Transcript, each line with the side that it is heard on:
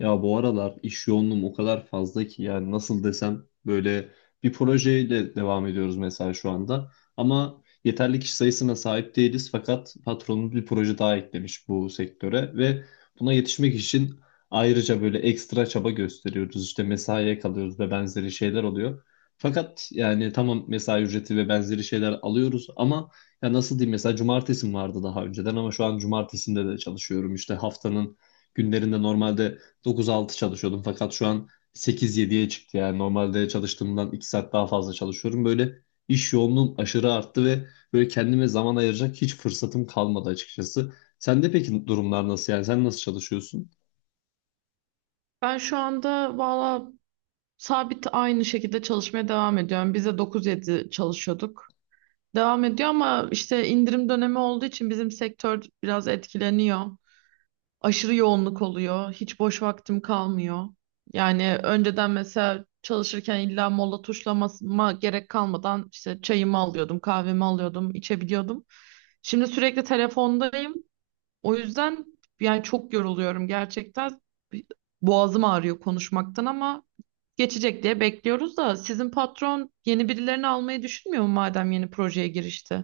left: Ya bu aralar iş yoğunluğum o kadar fazla ki yani nasıl desem böyle bir projeyle devam ediyoruz mesela şu anda. Ama yeterli kişi sayısına sahip değiliz fakat patronumuz bir proje daha eklemiş bu sektöre ve buna yetişmek için ayrıca böyle ekstra çaba gösteriyoruz. İşte mesaiye kalıyoruz ve benzeri şeyler oluyor. Fakat yani tamam mesai ücreti ve benzeri şeyler alıyoruz ama ya nasıl diyeyim mesela cumartesim vardı daha önceden ama şu an cumartesinde de çalışıyorum. İşte haftanın günlerinde normalde 9-6 çalışıyordum fakat şu an 8-7'ye çıktı yani normalde çalıştığımdan 2 saat daha fazla çalışıyorum. Böyle iş yoğunluğum aşırı arttı ve böyle kendime zaman ayıracak hiç fırsatım kalmadı açıkçası. Sende peki durumlar nasıl, yani sen nasıl çalışıyorsun?
right: Ben şu anda valla sabit aynı şekilde çalışmaya devam ediyorum. Biz de 9-7 çalışıyorduk. Devam ediyor ama işte indirim dönemi olduğu için bizim sektör biraz etkileniyor. Aşırı yoğunluk oluyor. Hiç boş vaktim kalmıyor. Yani önceden mesela çalışırken illa mola tuşlamama gerek kalmadan işte çayımı alıyordum, kahvemi alıyordum, içebiliyordum. Şimdi sürekli telefondayım. O yüzden yani çok yoruluyorum gerçekten. Boğazım ağrıyor konuşmaktan ama geçecek diye bekliyoruz da sizin patron yeni birilerini almayı düşünmüyor mu madem yeni projeye girişti?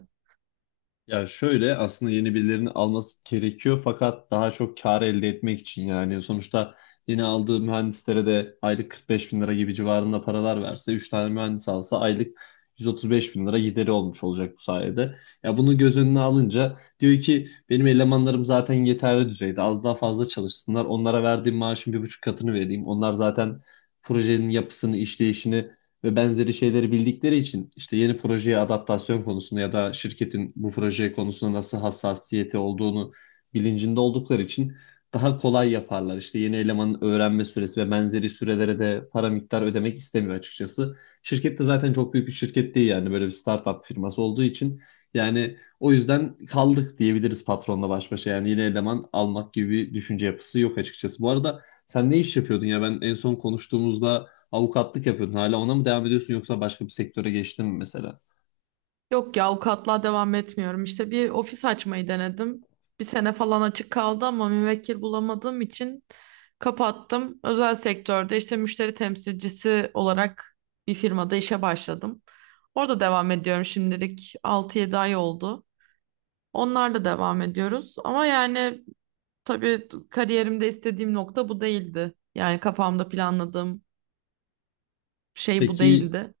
left: Ya şöyle, aslında yeni birilerini alması gerekiyor fakat daha çok kar elde etmek için yani sonuçta yeni aldığı mühendislere de aylık 45 bin lira gibi civarında paralar verse, 3 tane mühendis alsa aylık 135 bin lira gideri olmuş olacak bu sayede. Ya bunu göz önüne alınca diyor ki benim elemanlarım zaten yeterli düzeyde, az daha fazla çalışsınlar, onlara verdiğim maaşın bir buçuk katını vereyim, onlar zaten projenin yapısını, işleyişini ve benzeri şeyleri bildikleri için, işte yeni projeye adaptasyon konusunda ya da şirketin bu proje konusunda nasıl hassasiyeti olduğunu bilincinde oldukları için daha kolay yaparlar. İşte yeni elemanın öğrenme süresi ve benzeri sürelere de para miktar ödemek istemiyor açıkçası. Şirket de zaten çok büyük bir şirket değil, yani böyle bir startup firması olduğu için yani o yüzden kaldık diyebiliriz patronla baş başa. Yani yeni eleman almak gibi bir düşünce yapısı yok açıkçası. Bu arada sen ne iş yapıyordun ya, ben en son konuştuğumuzda avukatlık yapıyordun. Hala ona mı devam ediyorsun yoksa başka bir sektöre geçtin mi mesela?
right: Yok ya avukatlığa devam etmiyorum. İşte bir ofis açmayı denedim. Bir sene falan açık kaldı ama müvekkil bulamadığım için kapattım. Özel sektörde işte müşteri temsilcisi olarak bir firmada işe başladım. Orada devam ediyorum şimdilik 6-7 ay oldu. Onlarla devam ediyoruz ama yani tabii kariyerimde istediğim nokta bu değildi. Yani kafamda planladığım şey bu
left: Peki
right: değildi.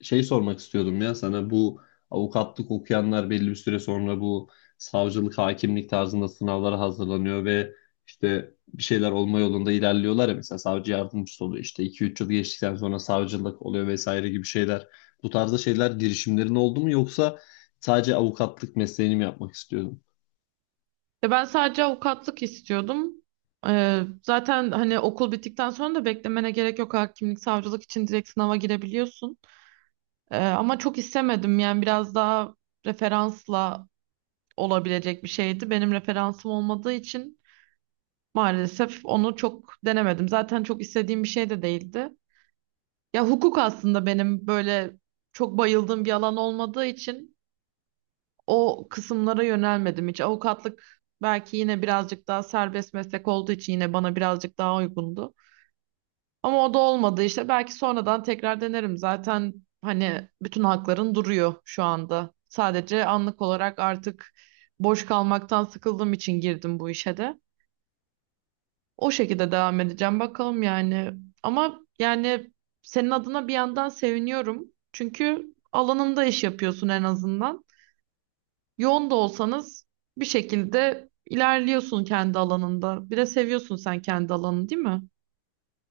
left: şey sormak istiyordum ya sana, bu avukatlık okuyanlar belli bir süre sonra bu savcılık, hakimlik tarzında sınavlara hazırlanıyor ve işte bir şeyler olma yolunda ilerliyorlar ya, mesela savcı yardımcısı oluyor, işte iki üç yıl geçtikten sonra savcılık oluyor vesaire gibi şeyler. Bu tarzda şeyler, girişimlerin oldu mu yoksa sadece avukatlık mesleğini mi yapmak istiyordun?
right: E ben sadece avukatlık istiyordum. Zaten hani okul bittikten sonra da beklemene gerek yok. Hakimlik, savcılık için direkt sınava girebiliyorsun. Ama çok istemedim. Yani biraz daha referansla olabilecek bir şeydi. Benim referansım olmadığı için maalesef onu çok denemedim. Zaten çok istediğim bir şey de değildi. Ya hukuk aslında benim böyle çok bayıldığım bir alan olmadığı için o kısımlara yönelmedim hiç. Avukatlık belki yine birazcık daha serbest meslek olduğu için yine bana birazcık daha uygundu. Ama o da olmadı işte. Belki sonradan tekrar denerim. Zaten hani bütün hakların duruyor şu anda. Sadece anlık olarak artık boş kalmaktan sıkıldığım için girdim bu işe de. O şekilde devam edeceğim bakalım yani. Ama yani senin adına bir yandan seviniyorum. Çünkü alanında iş yapıyorsun en azından. Yoğun da olsanız bir şekilde ilerliyorsun kendi alanında. Bir de seviyorsun sen kendi alanını, değil mi?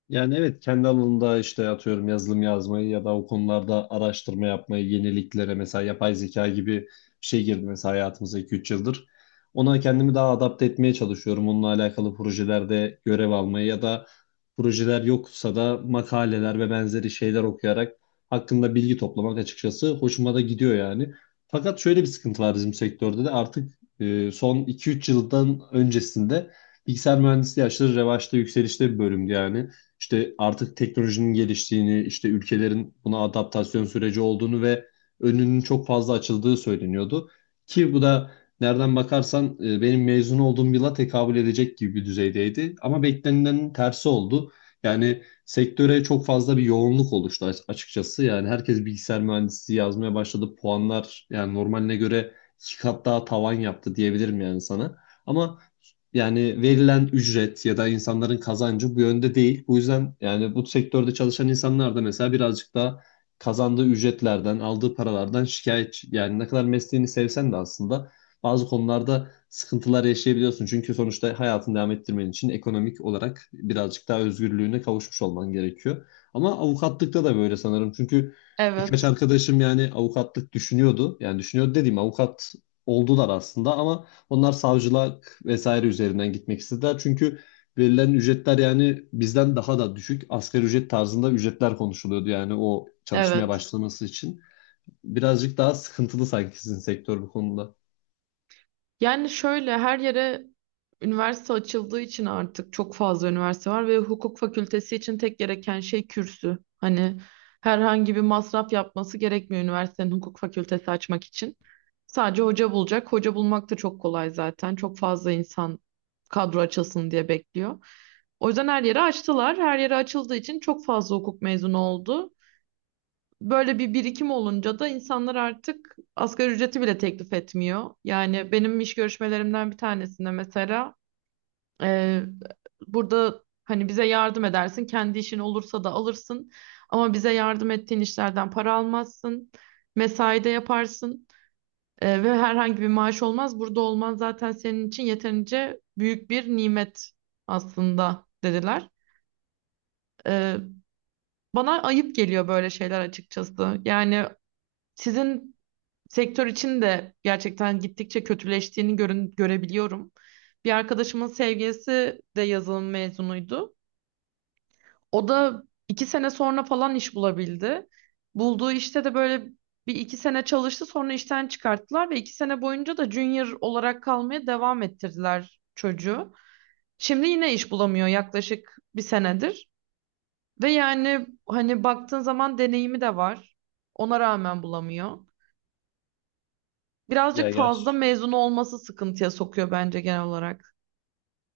left: Yani evet, kendi alanında işte atıyorum yazılım yazmayı ya da o konularda araştırma yapmayı, yeniliklere, mesela yapay zeka gibi bir şey girdi mesela hayatımıza 2-3 yıldır. Ona kendimi daha adapte etmeye çalışıyorum. Onunla alakalı projelerde görev almayı ya da projeler yoksa da makaleler ve benzeri şeyler okuyarak hakkında bilgi toplamak açıkçası hoşuma da gidiyor yani. Fakat şöyle bir sıkıntı var bizim sektörde de artık, son 2-3 yıldan öncesinde bilgisayar mühendisliği aşırı revaçta, yükselişte bir bölümdü yani, işte artık teknolojinin geliştiğini, işte ülkelerin buna adaptasyon süreci olduğunu ve önünün çok fazla açıldığı söyleniyordu. Ki bu da nereden bakarsan benim mezun olduğum yıla tekabül edecek gibi bir düzeydeydi. Ama beklenenin tersi oldu. Yani sektöre çok fazla bir yoğunluk oluştu açıkçası. Yani herkes bilgisayar mühendisliği yazmaya başladı. Puanlar yani normaline göre iki kat daha tavan yaptı diyebilirim yani sana. Ama yani verilen ücret ya da insanların kazancı bu yönde değil. Bu yüzden yani bu sektörde çalışan insanlar da mesela birazcık da kazandığı ücretlerden, aldığı paralardan şikayetçi. Yani ne kadar mesleğini sevsen de aslında bazı konularda sıkıntılar yaşayabiliyorsun. Çünkü sonuçta hayatını devam ettirmen için ekonomik olarak birazcık daha özgürlüğüne kavuşmuş olman gerekiyor. Ama avukatlıkta da böyle sanırım. Çünkü birkaç
right: Evet.
left: arkadaşım yani avukatlık düşünüyordu. Yani düşünüyordu dediğim, avukat oldular aslında ama onlar savcılık vesaire üzerinden gitmek istediler. Çünkü verilen ücretler yani bizden daha da düşük. Asgari ücret tarzında ücretler konuşuluyordu yani o çalışmaya
right: Evet.
left: başlaması için. Birazcık daha sıkıntılı sanki sizin sektör bu konuda.
right: Yani şöyle her yere üniversite açıldığı için artık çok fazla üniversite var ve hukuk fakültesi için tek gereken şey kürsü. Hani herhangi bir masraf yapması gerekmiyor üniversitenin hukuk fakültesi açmak için. Sadece hoca bulacak. Hoca bulmak da çok kolay zaten. Çok fazla insan kadro açılsın diye bekliyor. O yüzden her yere açtılar. Her yere açıldığı için çok fazla hukuk mezunu oldu. Böyle bir birikim olunca da insanlar artık asgari ücreti bile teklif etmiyor. Yani benim iş görüşmelerimden bir tanesinde mesela e, burada hani bize yardım edersin, kendi işin olursa da alırsın ama bize yardım ettiğin işlerden para almazsın, mesai de yaparsın ve herhangi bir maaş olmaz. Burada olman zaten senin için yeterince büyük bir nimet aslında dediler. E, Bana ayıp geliyor böyle şeyler açıkçası. Yani sizin sektör için de gerçekten gittikçe kötüleştiğini görün, görebiliyorum. Bir arkadaşımın sevgilisi de yazılım mezunuydu. O da iki sene sonra falan iş bulabildi. Bulduğu işte de böyle bir iki sene çalıştı sonra işten çıkarttılar ve iki sene boyunca da junior olarak kalmaya devam ettirdiler çocuğu. Şimdi yine iş bulamıyor yaklaşık bir senedir. Ve yani hani baktığın zaman deneyimi de var. Ona rağmen bulamıyor.
left: Ya
right: Birazcık fazla
left: ger
right: mezun olması sıkıntıya sokuyor bence genel olarak.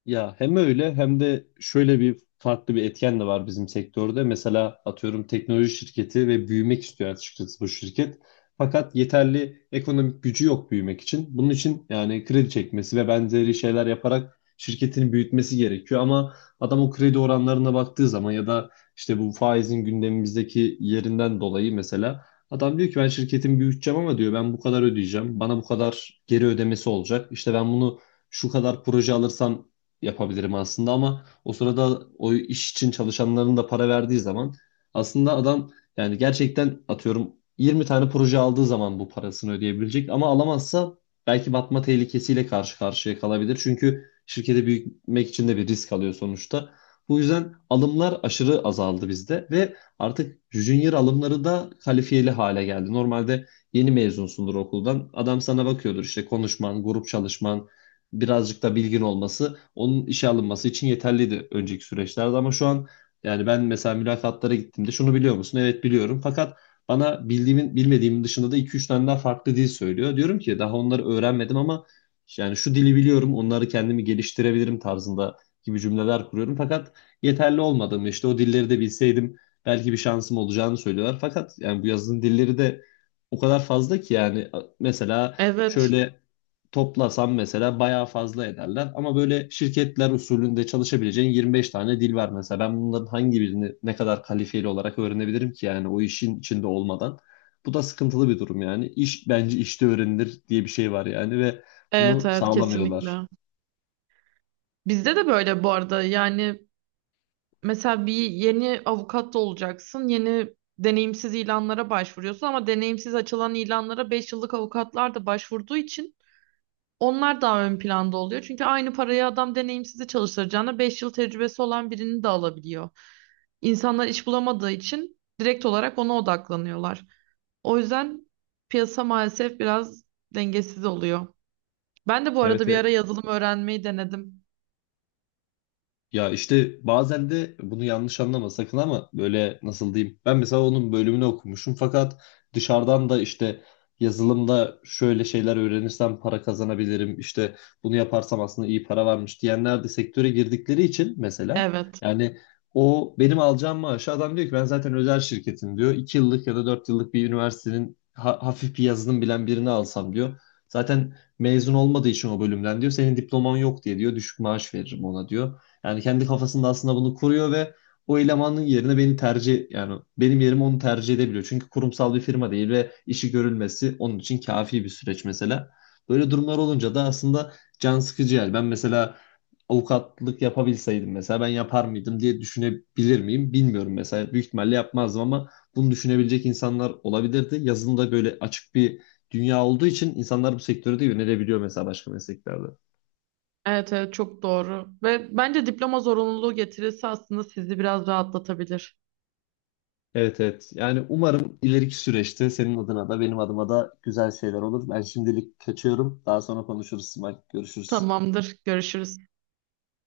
left: Ya hem öyle hem de şöyle bir farklı bir etken de var bizim sektörde. Mesela atıyorum teknoloji şirketi ve büyümek istiyor açıkçası bu şirket. Fakat yeterli ekonomik gücü yok büyümek için. Bunun için yani kredi çekmesi ve benzeri şeyler yaparak şirketini büyütmesi gerekiyor. Ama adam o kredi oranlarına baktığı zaman ya da işte bu faizin gündemimizdeki yerinden dolayı mesela adam diyor ki ben şirketimi büyüteceğim ama diyor, ben bu kadar ödeyeceğim. Bana bu kadar geri ödemesi olacak. İşte ben bunu şu kadar proje alırsam yapabilirim aslında ama o sırada o iş için çalışanların da para verdiği zaman aslında adam, yani gerçekten atıyorum 20 tane proje aldığı zaman bu parasını ödeyebilecek ama alamazsa belki batma tehlikesiyle karşı karşıya kalabilir. Çünkü şirketi büyütmek için de bir risk alıyor sonuçta. Bu yüzden alımlar aşırı azaldı bizde ve artık junior alımları da kalifiyeli hale geldi. Normalde yeni mezunsundur okuldan. Adam sana bakıyordur, işte konuşman, grup çalışman, birazcık da bilgin olması onun işe alınması için yeterliydi önceki süreçlerde ama şu an, yani ben mesela mülakatlara gittiğimde şunu biliyor musun? Evet biliyorum. Fakat bana bildiğimin bilmediğimin dışında da iki üç tane daha farklı dil söylüyor. Diyorum ki daha onları öğrenmedim ama yani şu dili biliyorum, onları kendimi geliştirebilirim tarzında gibi cümleler kuruyorum. Fakat yeterli olmadığımı, işte o dilleri de bilseydim belki bir şansım olacağını söylüyorlar. Fakat yani bu yazılım dilleri de o kadar fazla ki yani mesela
right: Evet.
left: şöyle toplasam mesela bayağı fazla ederler. Ama böyle şirketler usulünde çalışabileceğin 25 tane dil var mesela. Ben bunların hangi birini ne kadar kalifiyeli olarak öğrenebilirim ki yani o işin içinde olmadan. Bu da sıkıntılı bir durum yani. İş bence işte öğrenilir diye bir şey var yani ve
right: Evet,
left: bunu
right: evet,
left: sağlamıyorlar.
right: kesinlikle. Bizde de böyle bu arada yani mesela bir yeni avukat da olacaksın. Yeni deneyimsiz ilanlara başvuruyorsun ama deneyimsiz açılan ilanlara 5 yıllık avukatlar da başvurduğu için onlar daha ön planda oluyor. Çünkü aynı parayı adam deneyimsizi çalıştıracağına 5 yıl tecrübesi olan birini de alabiliyor. İnsanlar iş bulamadığı için direkt olarak ona odaklanıyorlar. O yüzden piyasa maalesef biraz dengesiz oluyor. Ben de bu
left: Evet,
right: arada bir
left: evet.
right: ara yazılım öğrenmeyi denedim.
left: Ya işte bazen de, bunu yanlış anlama sakın ama, böyle nasıl diyeyim. Ben mesela onun bölümünü okumuşum fakat dışarıdan da işte yazılımda şöyle şeyler öğrenirsem para kazanabilirim, İşte bunu yaparsam aslında iyi para varmış diyenler de sektöre girdikleri için mesela,
right: Evet.
left: yani o benim alacağım maaşı adam diyor ki, ben zaten özel şirketim diyor. İki yıllık ya da 4 yıllık bir üniversitenin hafif bir yazılım bilen birini alsam diyor. Zaten mezun olmadığı için o bölümden diyor. Senin diploman yok diye diyor. Düşük maaş veririm ona diyor. Yani kendi kafasında aslında bunu kuruyor ve o elemanın yerine beni tercih yani benim yerime onu tercih edebiliyor. Çünkü kurumsal bir firma değil ve işi görülmesi onun için kafi bir süreç mesela. Böyle durumlar olunca da aslında can sıkıcı yani. Ben mesela avukatlık yapabilseydim mesela, ben yapar mıydım diye düşünebilir miyim bilmiyorum mesela. Büyük ihtimalle yapmazdım ama bunu düşünebilecek insanlar olabilirdi. Yazılımda böyle açık bir dünya olduğu için insanlar bu sektörü de yönelebiliyor mesela başka mesleklerde.
right: Evet, evet, çok doğru. Ve bence diploma zorunluluğu getirirse aslında sizi biraz rahatlatabilir.
left: Evet evet. Yani umarım ileriki süreçte senin adına da benim adıma da güzel şeyler olur. Ben şimdilik kaçıyorum. Daha sonra konuşuruz. Simay. Görüşürüz.
right: Tamamdır. Görüşürüz.